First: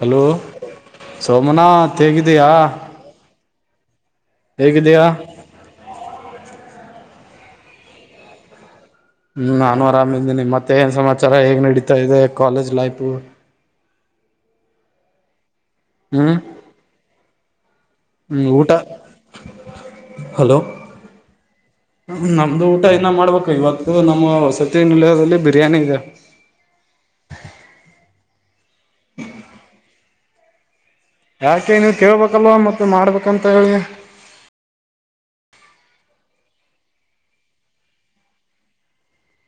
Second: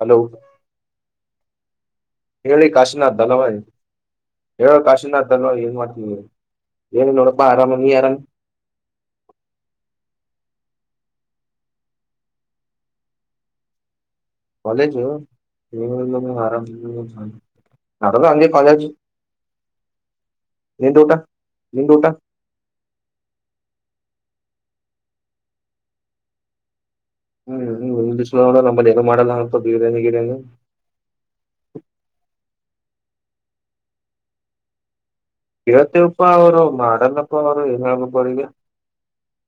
Hello [unintelligible] Somnath ಹೇಗಿದೀಯಾ ಹೇಳಿ ಕಾಶಿನಥ್ ಅಲ್ಲವಾಯ ಹೇಳೋ ಹೇಗಿದೀಯಾ ಕಾಶೀನ ತಲ್ವ ಏನ್ ಮಾಡತರು ಏನ್ನ್ನೋಡಪ್ಪಾ ಅರಾಮ ಯರಾಮ ಹ್ಮ್ ನಾನು ಆರಾಮ ಇದಿದ್ದೇನಿ ಮತ್ತೆ ಏನ್ ಸಮಾಚಾರ ಹೇಗ್ ನಡೀತಾ ಇದೆ ಕಾಲೇಜ್ ಲೈಫು ಕಾಲೇಜು ನಿಮ್ಮ ಹ್ಮ್ ಆರಾಮ ನದಾ ಹ್ಮ್ ಅಲ್ಲಿ ಊಟ ಕಾಲೇಜ್ ಹಲೋ ನೀನ್ ಟೂಟಾ ನೀನ್ ಊಟ ಇದು ನಮ್ಮ ಸತ್ಯ ನಿಲಯದಲ್ಲಿ ಬಿರಿಯಾನಿ ಇದೆ. ಹ್ಮ್ ಹ್ಮ್ ನು [unintelligible] ಯಾಕೆ ನೀವ್ ಕೇಳ್ಬೇಕಲ್ವಾ ಮತ್ತೆ. ಮಾಡ್ಬೇಕಂತ ಹೇಳಗೆ. ಇಳ್ತ್ತೇವಪ್ಪಾ ಅವರು ಮಾಡಲ್ಲಪ್ಪ ಅವರು ಏನ್ ಹೇಳ್ಬಪ್ಪ ಅವ್ರ ಈಗ [unintelligible]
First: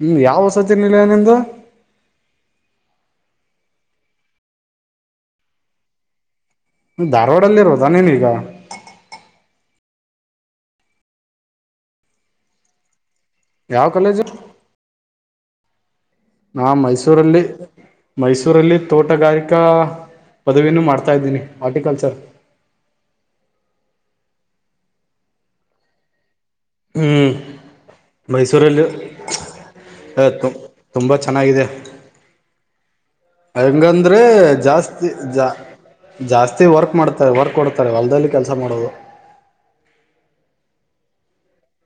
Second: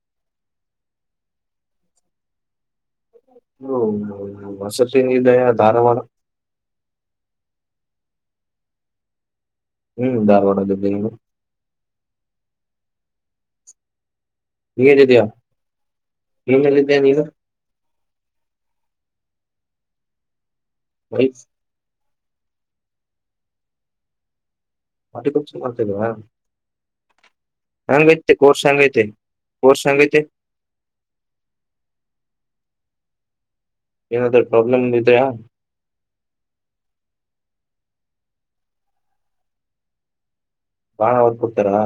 ಹ್ಮ್ ಯಾವ ವಸತಿ ನಿಲಯ ನಿಂದು. ಹ್ಮ ವಸತಿಏನ್ ಧಾರವಾಡ [unintelligible] ಧಾರವಾಡಲ್ಲಿ ಇರ್ದಾ ನೀನೀಗ ಹ್ಮ್ ಇಗೋಣಲ್ಲನು ಯಾವ ಕಾಲೇಜ್ರ ಹಟತೆಯ [unintelligible] ನಾ ಮೈಸೂರಲ್ಲಿ ಮೈಸೂರಲ್ಲಿ ತೋಟಗಾರಿಕಾ ಪದವಿನೂ ಮಾಡ್ತಾ ವೈಫ್ ಇದ್ದೀನಿ ಆರ್ಟಿಕಲ್ಚರ್. ಮಟಿ ಕಪ್ಸ ಮಾಡ್ತಲ್ವಾ. ಹ್ಮ್ [unintelligible] ಮೈಸೂರಲ್ಲಿ ಹೆಂಗೈತೆ ಕೋರ್ಸ್ ಹೆಂಗೈತೆ ತುಂಬ ಚೆನ್ನಾಗಿದೆ ಹಂಗಂದ್ರೆ ಏನಾದ್ರು ಪ್ರಾಬ್ಲಮ್ ಜಾಸ್ತಿ ಇದ್ಯಾ ಜಾ ಜಾಸ್ತಿ ವರ್ಕ್ ಮಾಡ್ತಾರೆ ವರ್ಕ್ ಕೊಡ್ತ ಹೊಲ್ದಲ್ಲಿ ಕೆಲಸ ಮಾಡೋದು [unintelligible] ಬಾಣ ಹೊತ್ ಕೊಡ್ತಾರಾ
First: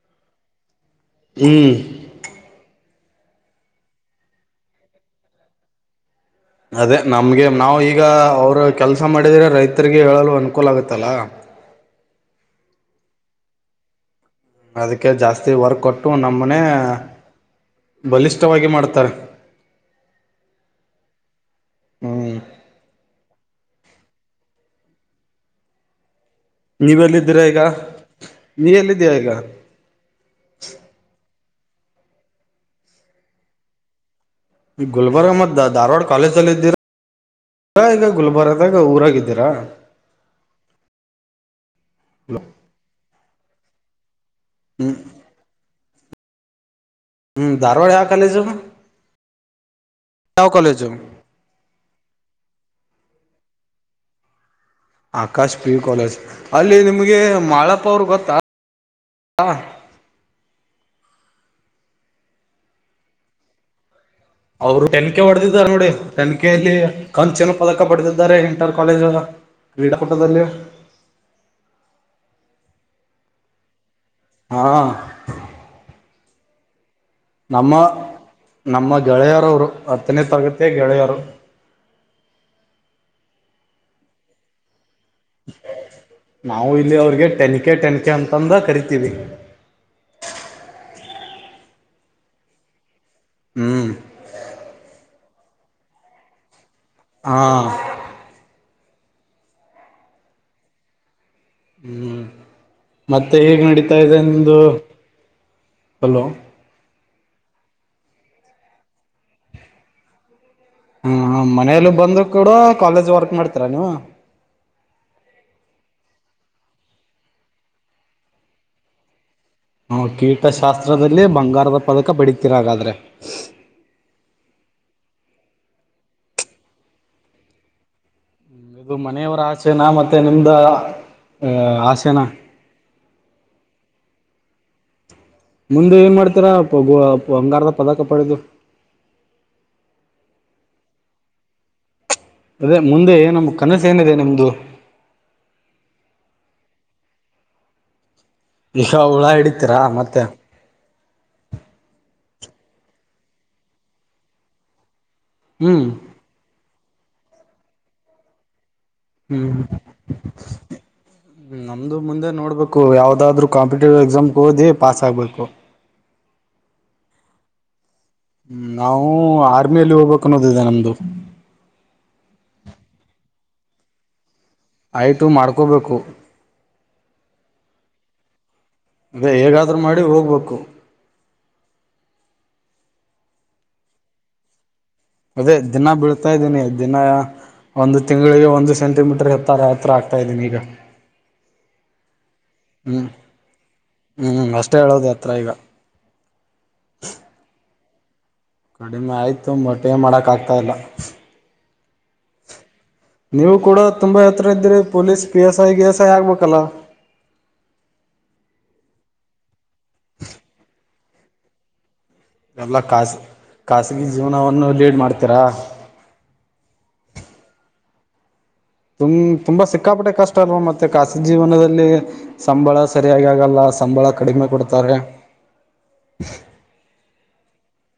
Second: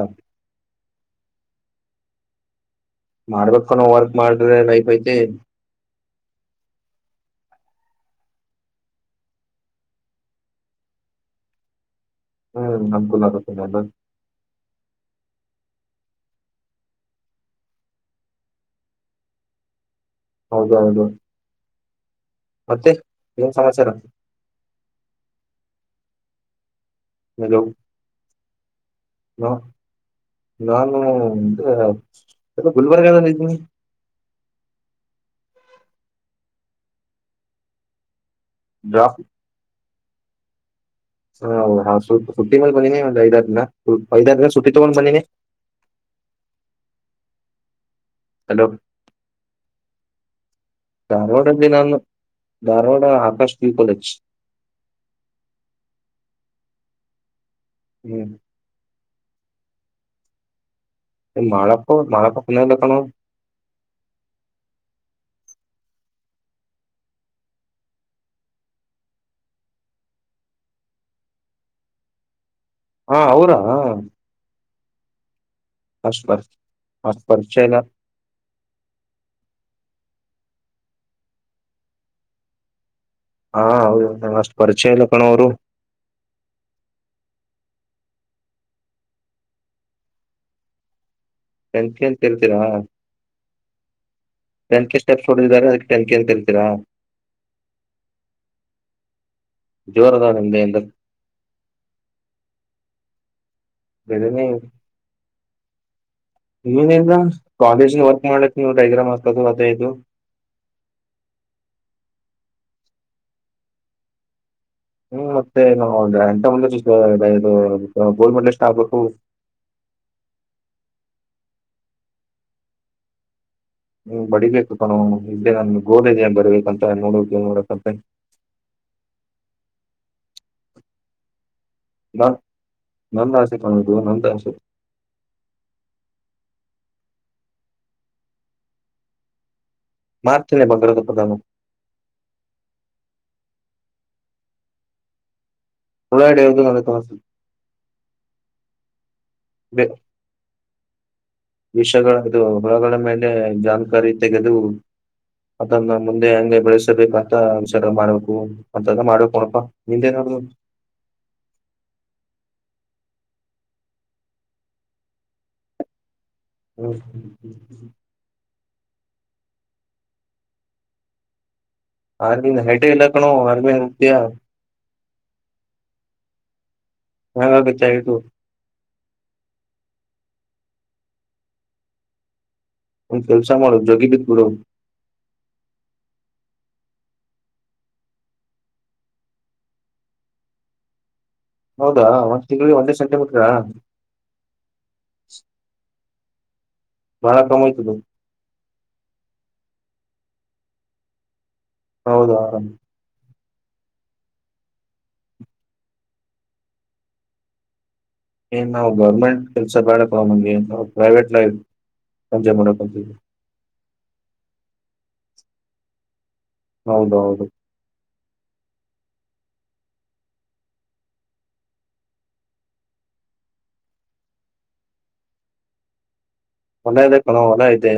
ಹ್ಮ್ ಮಾಡಾರ್ವಕ ನ ವರ್ಕ್ ಮಾಡ್ರೆ ನ ಪೈ ಅದೇ ನಮ್ಗೆ ನಾವವು ಈಗ ಅವರು ಕೆಲಸ ಮಾಡಿದ್ರೆ ರೈತರಿಗೆ ಹೇಳಲು ಅನುಕೂಲ ಆಗತ್ತಲ್ಲ ಹ್ಮ ನಮ್ಕೂಲ್ಲಾರತನಲ್ಲ ಅದಕ್ಕೆ ಜಾಸ್ತಿ ವರ್ಕ್ ಕೊಟ್ಟು ನಮ್ಮನೆ ಬಲಿಷ್ಠವಾಗಿ ಮಾಡ್ತಾರೆ ಹೌದ ಅೌದುೇ ಹ್ಮ ಮತ್ತೆ ಕನ್ ಸಮಾಚಾರ ನೀವೆಲ್ಲಿದ್ದೀರಾ ಈಗ ನೀ ಎಲ್ಲಿ ನಾ ನಾನು ಹ ಗುಲ್ಬರ್ಗ ಜಲ್ಲಿ ತಿ ಈ ಗುಲ್ಬರ್ಗ ಮ ಧಾರವಾಡ ಕಾಲೇಜ ಅಲ್ಲಿ ಇದ್ದೀರಾ ಈಗ ಗುಲ್ಬರ್ದಾಗ ಊರಾಗಿದ್ದೀರಾ ಹೌ ಹ ಹುಟ್ಟಿ ಮಲ್ ಬಂದನಿ ಒಂದ್ ಐದಾರು ದಿನ ಹ್ಮ ಹದ ಸುಟ್ಟಿ ತಗೊಂಡ ಹ್ಮ್ ಬನ್ನಿ ನೀ ಹ್ಮ್ ಧಾರವಾಡಿಯ ಆ ಹಲೋ ಯಾವ ಕಾಲೇಜು ಧಾರವಾಡ ಎ ದಿನ ಧಾರವಾಡ ಹ ಸ್ಕೂ ಕಜ ಆಕಾಶ್ ಪಿ ಯು ಕಾಲೇಜ್ ಅಲ್ಲಿ ನಿಮ್ಗೆ ಮಾಳಪ್ಪ ಅವರು ಗೊತ್ತಾ ಹ್ಮ್ ಹ ಮಳಕ್ಕ ಮಳಪೊನಲ್ಲಕ್ಕಣ ಅವರು ತೆನಖೆ ಹೊಡೆದಿದ್ದಾರೆ ನೋಡಿ ತೆನ್ಖೆಯಲ್ಲಿ ಕಂಚಿನ ಪದಕ ಪಡೆದಿದ್ದಾರೆ ಇಂಟರ್ ಕಾಲೇಜ್ ಕ್ರೀಡಾಕೂಟದಲ್ಲಿ ಹಾ ಅವರಾ ಹಾಂ ಹಷ್ಟ ಬರ್ ಅಷ್ಟ್ ಪರಿಚಯ ನಮ್ಮ ಇಲ್ಲ ನಮ್ಮ ಗೆಳೆಯರವರು ಅತ್ತನೇ ತರಗತಿಯಾಗಿ ಏಳೆಯ ಆರುು ಹಾ ಹೌದು ಮಷ್ಟು ಪರಿಚಯಲ್ಲ ನಾವು ಇಲ್ಲಿ ಅವ್ರಿಗೆ ಟೆನ್ಕೆ ಟೆನ್ಕೆ ಅಂತ ತಂಬ ಕರಿತೀವಿ ಸಂಂತ ಅಂತ ಹೇಳ್ತೀರಾ ಹ್ಮ್ ೆನ್ಕಿ ಸ್ಟೆಪ್ಸ್ ಹೊಡಿದಿದ್ದಾರೆ ಅದಕ್ಕೆಟೆಂಕಿ ಅಂತ ಕರಿತೀರಾ ಹಾ ಜೋರದಾ ನಿಂದೆಂದ ಹ್ಮ್ ಮತ್ತೆ ಈಗ ನಡತ ಇದೆ ಬೇರೆನೆ ಹಲೋ ಏನಿಲ್ಲ ಕಾಲೇಜ್ ವರ್ಕ್ ಮಾಡ್ಲಕ್ಕೆ ನೀವು ಡೈಗ್ರಾಮ್ ಹತದು ಅದಾಯದು ಹ ಮನೇಲ್ಲ ಬಂದ್ ಕೂಡ ಕಾಲೇಜ್ ವರ್ಕ್ ಮಾಡ್ತೀರ ನೀವು ಹ್ಮ್ ಮತ್ತೆ ನ ಎಂಂತ ಮುಂದ ಗೋಲ್ಡ್ ಮೆಡ್ಲ್ ಇಷ್ಟ ಆಗ್ಬೇಕು ಹ ಕೀಟಶಾಸ್ತ್ರದಲ್ಲಿ ಬಂಗಾರದ ಪದಕ ಬೆಡತಿೀರ ಹಾಗಾದ್ರೆ ಹ್ಮ ಬಡಿಬೇಕು ತಾನು ಇದ್ದೇ ನನ್ ಗೋದದೆ ಬರ್ಬೇಕಂತ ನೋಡ ನೋಡಕ್ಂತ ಇದು ಮನೆಯವರ ಆಸೆನ ಮತ್ತೆ ನಿಮ್ದ ಹಸನ ಹ ನಂತ ಸರ್ ಮುಂದೆ ಏನ್ ಮಾಡ್ತೀರಾ ಬಂಗಾರದ ಪದಕ ಪಡೆದು ಮಾರ್ಚ್ನೆ ಭಗ್್ರದು ಪ್ರಧಾನ ಅದೇ ಮುಂದೆ ಏ ನಮ್ ಕನಸು ಏನಿದೆ ನಿಮ್ದು ಹಡ ನನ್ನ ತಸ [unintelligible] ನಿಶ ಹುಳ ಹಿಡಿತೀರಾ ಮತ್ತೆ ವಿಷಯಗಳದು ಹೊಳಗಳ ಮೇಲೆ ಜನ್ಕಾರಿ ತೆಗೆದು ಹ್ಮ್ ಅದನ್ನ ಮುಂದೆ ಹಂಗೆ ಬೆಳಸ ಬೇಕತ್ತ ವಿಷಾರ ಮಾಡ್ಬೇಕು ಹ್ಮ್ ನಮ್ದು ಮುಂದೆ ನೋಡ್ಬೇಕು ಯಾವ್ದ ಅದಾದ್ರೂ ಕಾಂಪಿಟೇಟಿವ್ ಎಕ್ಸಾಮ್ಗೆ ಓದಿ ಪಾಾಸ ಆಾಗಬೇಕು ಹ -ಹ್ಮ ಹ್ಮ ಹ್ಮ ಹ್ಮ್ ನಾವು ಆರ್ಮಿಯಲ್ಲಿ ಹೋಗ್ಬೇಕಕ್ ಅನ್ನೋದಿದೆ ನಮ್ದು ಆರ್ಮಿ ಹೆೇಟ ಇಲ್ಲಕ್ಕಣೋ ಆರ್ಮಿ ಅತ್ಯ ಆಐಟು ಮಾಡ್ಕೋಬೇಕು ಹಾಾಗಚಾರತು ಅದೇ ಹೇಗಾದ್ರರುೂ ಮಾಡಿ ಹೋಗ್ಬೇಕು ಒಫೆಲ್ಸ ಮಾಡ ಜೋಗಿಬಿದ ಗುರು ಅದೇ ದಿನ ಬೀಳ್ತಾ ಇದ್ದೀನಿ ದಿನ ಒಂದು ತಿಂಗಳಿಗೆ ಒಂದು ಸೆಂಟಿಮೀಟರ್ ಹತ್ತರ ಹತ್ರ ಆಗ್ತಾ ಇದ್ದೀನಿ ಈಗ ಹೌದಾ ಒಂದ ತಿಂಗಳಿಗೆ ಒಂದೇ ಹ್ಞೂ ಸೆಂಟಿಮೀಟ್ರ ಹ್ಞೂ ಅಷ್ಟೇ ಹೇಳೋದು ಹತ್ರ ಈಗ ಬಳ ಕಮ್ಮಯ್ತು ಕಡಿಮೆ ಆಯ್ತು ಮೊಟ್ಟೆ ಮಾಡಕ ಆಗ್ತಾ ಇಲ್ಲ ಹೌದು ಆರಾಮ ನೀವು ಕೂಡ ತುಂಬಾ ಹತ್ತರ ಇದ್ರ ಪೊಲೀಸ್ ಪಿ ಎಸ್ ಐಗೆ ಎಸ್ ಐ ಆಗ್ಬೇಕಲ್ಲ ಏನ್ ನಾವು ಗೌರ್ಮೆಂಟ್ ಕೆಲ್ಸ ಬಾಳಪ್ಪ ಮಂಗಗೆ ಪ್ರೈವೇಟ್ ಪಂಜೆ ಮುನ್ನೋ ಎಲ್ಲ ಪಚ ಖಾಸ ಖಾಸಗಿ ಜೀವನವನ್ನು ಲೀಡ್ ಮಾಡ್ತೀರಾ ಹೌದೌದು ತು ತುಂಬಾ ಸಿಕ್ಕಾಪಟ್ಟೆ ಕಷ್ಟ ಅಲ್ವಾ ಮತ್ತೆ ಖಾಸಿ ಜೀವನದಲ್ಲಿ ಸಂಬಳ ಸರಿಯಾಗಿ ಆಗಲ್ಲ ಸಂಬಳ ಕಡಿಮೆ ಕೊಡ್ತಾರೆ ಒಂದ ಇ ಕಣ ಹೊಲ ಐತೆ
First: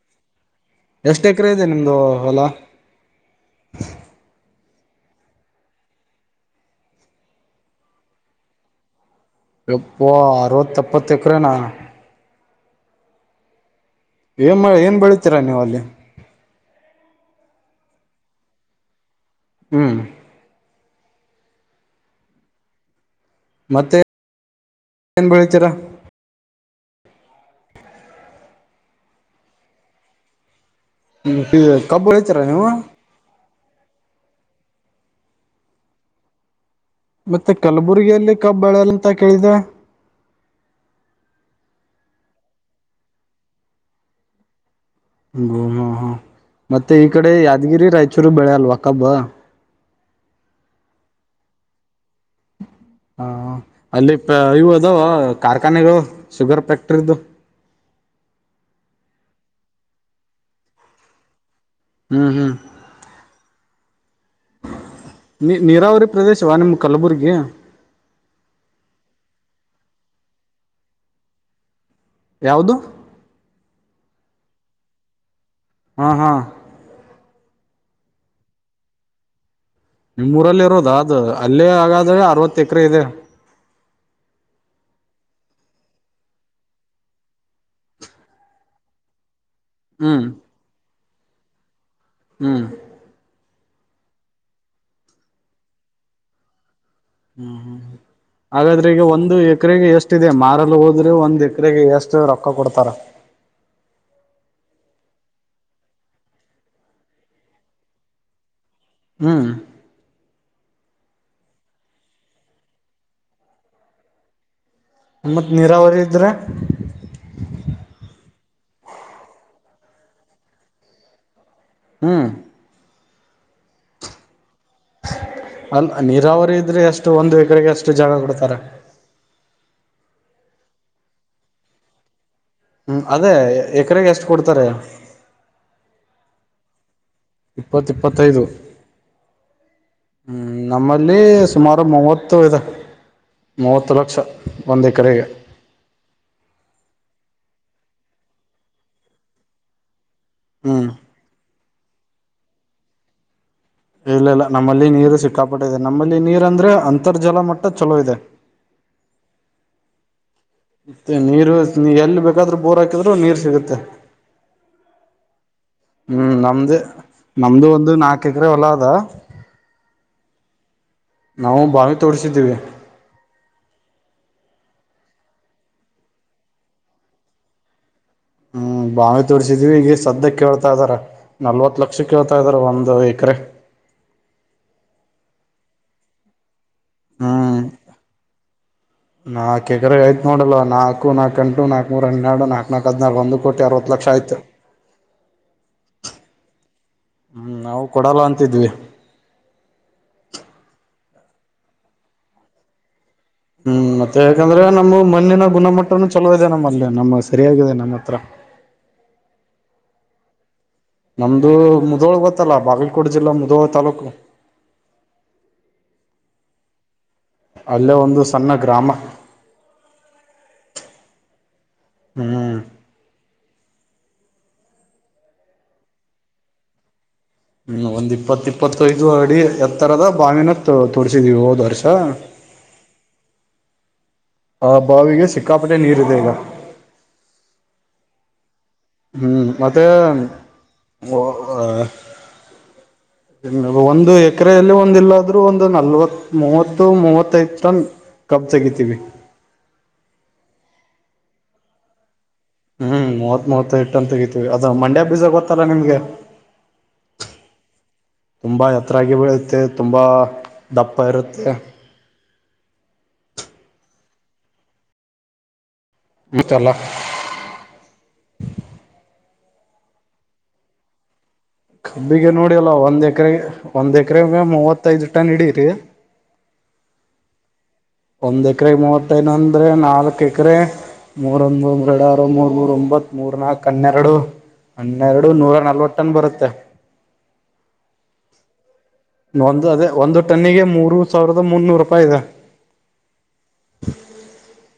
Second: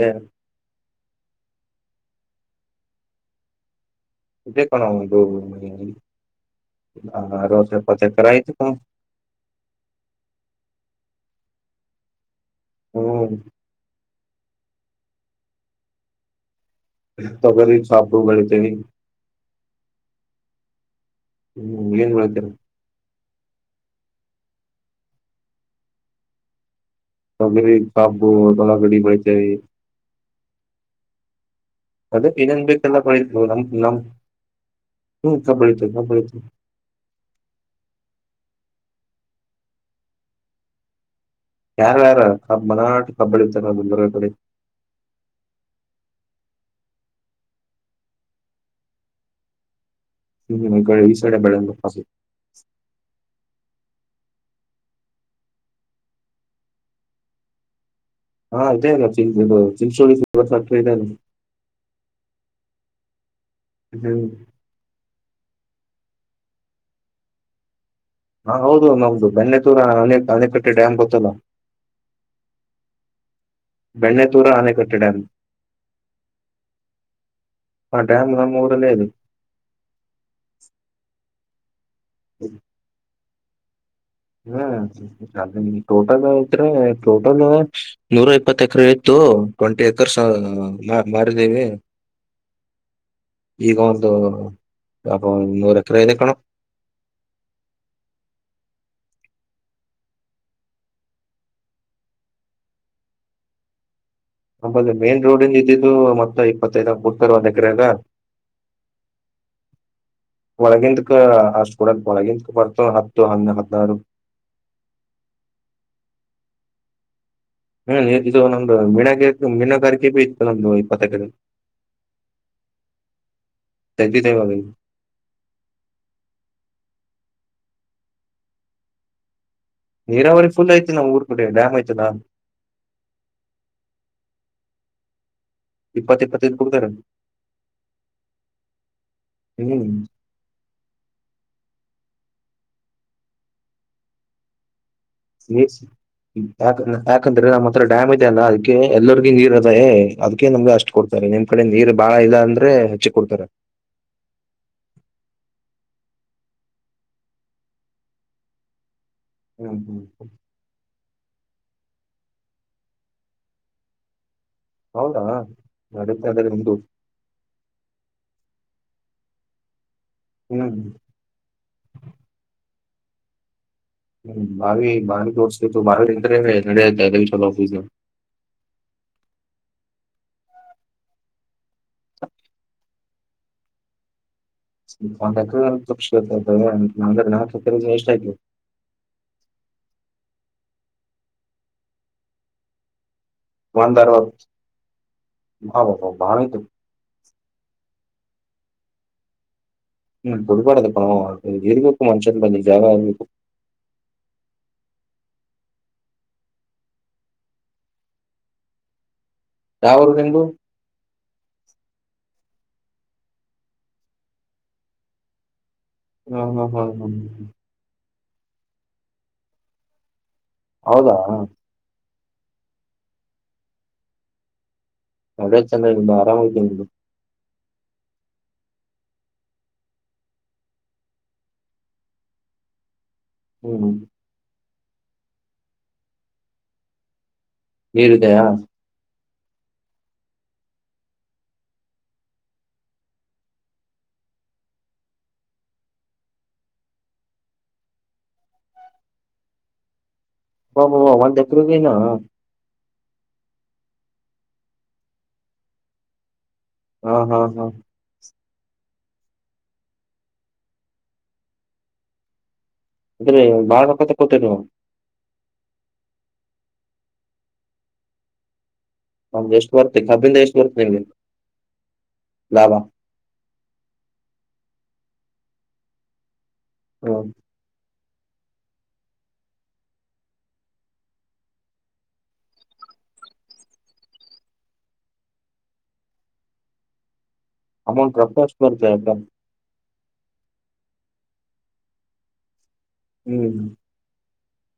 ಎಷ್ಟ ಎಕರೆ ಇದೆ ನಿಮ್ದು ಹೊಲ ರಸ ಪತೆ ಕಾಯತ ಕ ಎಪ್ಪೋ ಅರವತ್ತುಯ್ಪ್ಪತ್ತು ಎಕರನಾ ಹ್ಮ ಏನ್ ಏನ್ ಬೆಳಿತೀರಾ ನೀವ ಅಲ್ಲಿ ತಗರಿ ಸಾಾಪ್ ಬೆಳಿತೀನಿ ಹ್ಮ್ ಹ್ಮ್ ಏನ್ ಮಾಡತೀರ ಮತ್ತೆ ಏನ್ ಬೆಳತೀರ ತಕ ಕಬ್ಬ ತೋನಕಟ್ಟ ಬತ ಹ್ಮ್ ಈ ಕಬ್ಬು ಹೇಳ್ತೀರ ನೀವು ನ ಹ್ಮ ಕಬ್ಬಳತ ಕಬಳತ ಮತ್ತೆ ಕಲಬುರ್ಗಿಯಲ್ಲಿ ಕಬ್ಬಾಳಲ್ಲಂತ ಕೇಳಿದೆ ಯಾರ ಯಾರ ಕಬ್ ಮರಾಟ ಕಬಡ್ಡಿ ಇತ್ತ ನರ ಕಡಿ ಹ್ಮ ಹ್ಮ ಮತ್ತೆ ಈ ಕಡೆ ಯಾದಗಿರಿ ರಾಯಚೂರು ಬೆಳೆ ಅಲ್ವಾ ಕಬ್ಬಾ ಹ ಕಡೆ ಈ ಸಡ ಬೆಳ ಹಾ ಅಲ್ಲಿ ಪ ಇವು ಅದ ಕಾರ್ಖಾನೆಗಳು ಶುಗರ್ ಫ್ಯಾಕ್ಟ್ರಿದು ಹಾ ತಲ್ಲ ಚಿಂಚ ಚಿಂಚೋಡಿ ವರ್ಸತ ಇತ ಹ್ಮ್ ಹ್ಮ್ ಹ್ಮ್ ನೀ ನೀರಾವರಿ ಪ್ರದೇಶವಾ ನಿಮ್ಮ ಕಲಬುರ್ಗಿ ಹಾ ಹೌದು ಒ ನೌದದು ಬೆನ್ನೆತೂರನ ಅನಕಟ್ಟೆ ಡ್ಯಾಮ್ ಗೊತ್ತಲ್ಲ ಯಾವುದು ದೂರ ಆನೆ ಕಟ್ಟಡ ಹಾ ಹಾ ಆ ಡ್ಯಾಂ ನ ಮೂರನದು ನಿಮ್ಊರಲ್ಲಿ ಇರೋದ ಅದು ಅಲ್ಲೇ ಆಗ ಅದ್ರೆ ಅರವತ್ತ ಎಕರೆ ಇದೆ ಹ್ಮ ಟೋಟಲ್ ಯತ್ಟೋಟಲ್ ನೂರ ಇಪ್ಪತ್ ಎಕರೆ ಇತ್ತು ಟ್ವೆಂಟಿ ಏಕರ್ಸ್ ಹ್ಮ್ ಬಾರದೇವೆ ಹ್ಮ್ ಈಗ ಒಂದು ಅ ನೂರ ಎಕರೆ ಇದೆ ಕಣ ಹ್ಮ್ ಹ್ಮ್ ಹಾಗಾದ್ರೆ ಈಗ ಒಂದು ಎಕರೆಗೆ ಎಷ್ಟಿದೆ ಮಾರಲ್ ಹೋದ್ರೆ ಒಂದ್ ಎಕರೆಗೆ ಎಷ್ಟು ರೊಕ್ಕ ಕೊಡ್ತಾರ ನಂಬದು ಮೇನ್ ರೋಡ್ಂದ ಇದ್ದಿದ್ದು ಮತ್ತ ಇಪ್ಪತ್ತೖದುದಾಗ ಬಡ್ತಾರ ಒಂದು ಎಕರೆ ಅದ ಹ್ಮ್ ಒಗಿಂತಕ ಅಷ್ಟು ಕೊಡ ಬಳಗಿಂತಕ ಬರ್ತ ಹತ್ತು ಹ್ ಹದಿನಾರು ಮತ್ತ್ ನೀರಾವರಿ ಇದ ಇದ್ರೆ ಹ್ಮ್ಇದು ನಮ್ದು ಮೀಣಗ ಮೀನುಗಾರಿಕೆ ಭಿ ಇತ್ತು ನಮ್ದು ಇಪ್ಪತ್ತಕಡೆ ಹ್ಮ್ ಸಗ ತವ ಅ ನೀರಾವರಿ ಇದ್ರೆ ಎಷ್ಟು ಒಂದು ಎಕರೆಗೆ ಅಷ್ಟು ಜಾಗ ಕೊಡ್ತಾರೆ ನೀರಾವರಿ ಫುಲ್ ಐತೆ ನಾವು ಊರ್ಬ ಬಿಟ್ಟ್ರ ಡ್ಯಾಮ್ ಐತದಾ ಹ್ಮ್ ಅದೇ ಎಕರೆಗೆ ಎಷ್ಟು ಕೊಡ್ತಾರೆ ಇಪ್ಪತ್ತ ಇಪ್ಪತ್ತೈದು ಹಡ್ತಾರ ಇಪ್ಪತ್ ಇಪ್ಪತ್ತೈದು ಹ್ಮ್ ಹ್ಮ ನಮ್ಮಲ್ಲಿ ಸುಮಾರು ಮೂವತ್ತು ಇ ಮೂವತ್ತು ಲಕ್ಷ ಒಂದ ಆ ಆ ಯಾಕಂದ್ರೆ ನಮ್ಮ ಹತ್ರ ಡ್ಯಾಮ್ ಇದೆ ಅಲ್ಲ ಅದಕ್ಕೆ ಎಲ್ಲರಿಗ ನೀರ್ ಅದೇ ಅದಕ ನಮಗೆ ಹ್ಮ್ ಅಷ್ಟ ಕೊಡ್ತಾರೆ ನೀನ್ ಆ ಕಡೆ ನೀರು ಬಾಳ ಇಲ್ಲಾ ಅಂದ್ರೆ ಹೆಚ್ಚಿ ಕೊಡ್ತಾರ. ಎ ಇಲ್ಲ ಇಲ್ಲ ನಮ್ಮಲ್ಲಿ ನೀರು ಸಿಕ್ಕಾಪಟ್ಟ ಇದೆ ನಮ್ಮಲ್ಲಿ ನೀರ್ ಅಂದ್ರೆ ಅಂತರ್ಜಲ ಮಟ್ಟ ಚಲೋ ಇದೆ. ಹ್ಮ ಹ ಮತ್ತೆ ನೀರು ಎಲ್ಲಿ ಬೇಕಾದ್ರೂ ಬೋರ್ ಹಾಕಿದ್ರು ನೀರ್ ಸಿಗುತ್ತೆ ಹೌದಾ ಹ್ಮ್ ನಡತ್ತದೆ ನಮ್ದ ಮುಂದು ನಮ್ದು ಒಂದು ನಾಕು ಎಕರೆ ಹೊಲ ಅದ ಹ್ಮ್ ನಾವು ಬಾವಿ ತೋರಿಸಿದ್ದೀವಿ. ಹ್ಮ್ ಬಾವಿ ಬಾವ ತೋರಿಸತತ್ತು ಬಾವ ಇಂಟರ್ ನಡಿ ಆಯ್ತದಿ ಆಫೀಸ್ ಹ್ಮ್ ಬಾವಿ ತೋರ್ಸಿದೀವಿ ಈಗ ಸದ್ಯ ಕೇಳ್ತಾ ಇದಾರ ನಲ್ವತ್ ಲಕ್ ಕ್ಷಿ ಕೇಳ್ತಾ ಇದ್ರ ಒಂದು ಕ್ರೆ ಒಂದ್ ಎಕ್ರೆ ನಲ್ಲಿ ಪಕ್ಷ ಹ್ಮ್ [unintelligible] [unintelligible] ನಾಕ್ ಎಕರೆ ಆಯ್ತ್ ನೋಡಲ್ಲ ನಾಕ ನಾಕಂಟು ನಾಕಕ್ ಮೂರುರ ಹೆರಡು ನಾಲ್ಕ ನಾಕ್ ಹದಿನಾರು ಒಂದು ಕೋಟಿ ಅರವತ್ತು ಲಕ್ಷ ಆಯ್ತು ಒಂದಾರತ್ ಬಬ ಭಾವತು ಹ್ಮ್ ನಾವು ಕೊಡಲ್ಲ ಅಂತಿದ್ವಿ ಹ್ಮ್ ಕುರಿಪಾಡದ ಪ ಇಗಕ್ಕ ಮನುಷನ್ ಬಂದ ಜಾಗ ಆ ಹ್ಮ್ ಮತ್ತೆ ಯಾಕಂದ್ರೆ ನಮ ಮಣ್ಣಿನ ಗುಣಮಟ್ಟನು ಚಲೋ ಇದೆ ನಮ್ಮಲ್ಲಿ ನಮ್ಮ ಸರಿಯಾಗಿದೆ ನಮ್ಮ ಹತ್ರ ಯಾವರು ನಿಮ್ದು ನಮ್ದು ಮುದೋಳ ಗೊತ್ತಲ್ಲ ಬಾಗಲಕೋಟೆ ಜಿಲ್ಲಾ ಮುದೋಳ ತಾಲೂಕು ಹ್ಮ ಹಾ ಹಾ ಅಲ್ಲೇ ಒಂದು ಸನ್ನ ಗ್ರಾಮ ಹೌದಾ ಹ್ಮ್ ಹಳೆ ಚೆನ್ನಾಗಿ ನಿ ಆರಾಮ್ [unintelligible] ಹ್ಮ್ ಒಂದ್ ಇಪ್ಪತ್ ಇಪ್ಪತ್ತುಐದು ಅಡಿ ಎತ್ತರದ ಬಾವಿನ ತೊ ತೋರ್ಸಿದಿವಿ ಹೋದ್ ವರ್ಷ ಹ್ಮ್ ಹ್ಮ ಆ ಬಾವಿಗೆ ಸಿಕ್ಕಾಪಟ್ಟೆ ನೀರ್ ಇದೆ ಈಗ ನೀರುದಯಾ ಹ್ಮ್ ಮತ್ತೆ ಒಂದು ಎಕ್ರೆಯಲ್ಲಿ ಒಂದ ಇಲ್ಲಾದ್ರರು ಒಂದು ನಲ್ವತ್ ಮೂವತ್ತು ಮೂವತ್ತದನ್ ಕಬ್ ತೆಗಿತೀವಿ ಬ ಬ ಬ ಒಂದ್ ಎಕ್ರೆ ಮೀನಾ ಹ್ಮ್ ಮೂವತ್ ಮೂವತ್ತೈದ್ ಟನ್ ತಗತಿವಿ ಅದ ಮಂಡ್ಯ ಬೀಸಾಗ ಗೊತ್ತಾಲ ನಿಮ್ಗೆ ಹ್ಮ ಹ್ಮ್ ಹ್ಮ್ ತುಂಬಾ ಎತ್ತರಾಗಿ ಬೆಳುತ್ತೆ ತುಂಬಾ ದಪ್ಪ ಇರುತ್ತೆ ಅ್ರ ಬಾರನ ಕತೆ ಕೊತೆ ಮುಚ್ಚಲ್ಲ ಒಮ್ ಎಷ್ಟು ಬರ್ತ್ತತಿ ಕಬ್ಬಿಂದ ಎಷ್ಟು ಬರ್ತ್ತೆ ನಿಮ್ದಗೆ ಕಬ್ಬಿಗೆ ನೋಡಿ ಅಲ್ಲ ಒಂದ್ ಎಕರೆಗೆ ಒಂದ್ ಎಕರೆಗ ಮೂವತ್ತೈಐದು ಟನ್ ಇಡೀರಿ ಹ ಒಂದ್ ಎಕರೆಗೆ ಮೂವತ್ತೈದು ಅಂದ್ರೆ ನಾಲ್ಕು ಎಕರೆ ಮೂರೊಂದು ಮೂ ಎರಡು ಆರು ಮೂರ್ ಮೂರ ಒಂಬತ್ ಮೂರ್ ನಾಲ್ಕ ಹನ್ನೆರಡು ಹನ್ನೆರಡು ನೂರ ನಲ್ವತ್ ಟನ್ ಬರುತ್ತೆ. ಅಮ ಪ್ರತ [unintelligible] ಒಂದು ಅದೇ ಒಂದು ಟನ್ನಿಗೆ ಮೂರು ಸಾವಿರದ ಮುನ್ನೂರು ರೂಪಾಯಿ ಇದೆ. ಹ್ಮ್.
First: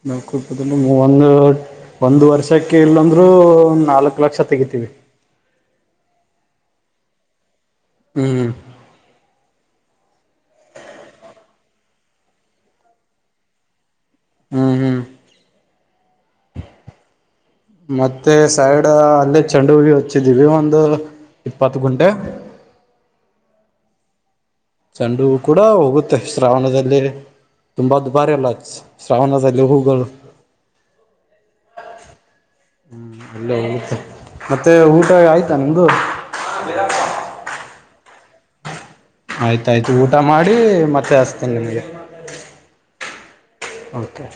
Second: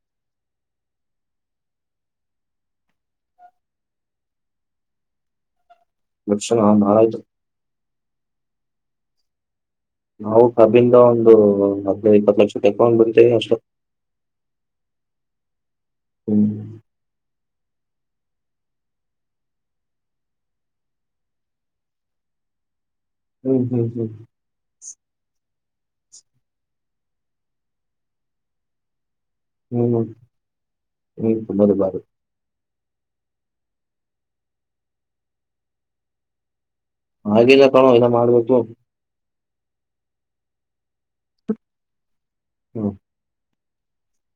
ನಲ್ಕುಪದಲ್ಲಿ ಒಂದು ಒಂದು ವರ್ಷಕ್ಕೆ ಇಲ್ಲಂದ್ರೂ ಒ ನಾಲ್ಕ ಲಕ್ಷ ತೆಗಿತೀವಿ. ಲಕ್ಷಣ ನಾರಾಯ್ತು. ಹ್ಮ್ ಹ್ಮ. ನಾವು ಕಬ್ಬಿಂದ ಒಂದು ಹದಿನೈ ಇಪ್ಪತ್ತು ಲಕ್ಷ ತಕೊಂಡೊಂಡ್ ಬರ್ತೇವಿ ಅಷ್ಟ. ಹ್ಮ್ ಹ್ಮ್. ಹ್ಮ್. ಮತ್ತೆ ಸೈಡ್ ಅಲ್ಲೇ ಚಂಡಿಹೂ ಹಚ್ಚಿದೀವಿ ಒಂದು ಇಪ್ಪತ್ತ ಗುಂಟೆ ಹ್ಮ್ ಹ್ಮ್ ಹ್ಮ್. ಚಂಡು ಕೂಡ ಹೋಗುತ್ತೆ ಶ್ರಾವಣದಲ್ಲಿ ತುಂಬಾ ದುಬಾರಿ ಅಲ್ಲ. ಶ್ರಾವಣದಲ್ಲಿ ಹೂಗಳು [unintelligible] ಬಾರ ಹ್ಮ್ ಅಲ್ಲೇತ್ತೆ ಮತ್ತೆ ಊಟ ಆಯ್ತಾ ನಿಮ್ದು ಹಾಗಿಲ್ಲ ಕಣೋ ಇನ್ ಮಾಡ್ಬೇಕು. ಆಯ್ತಾಯ್ತು ಊಟ ಮಾಡಿ ಮತ್ತೆ ಹಚ್ತೇನ ನಿಮ್ಗೆ ಹ್ಮ. ಹತೆ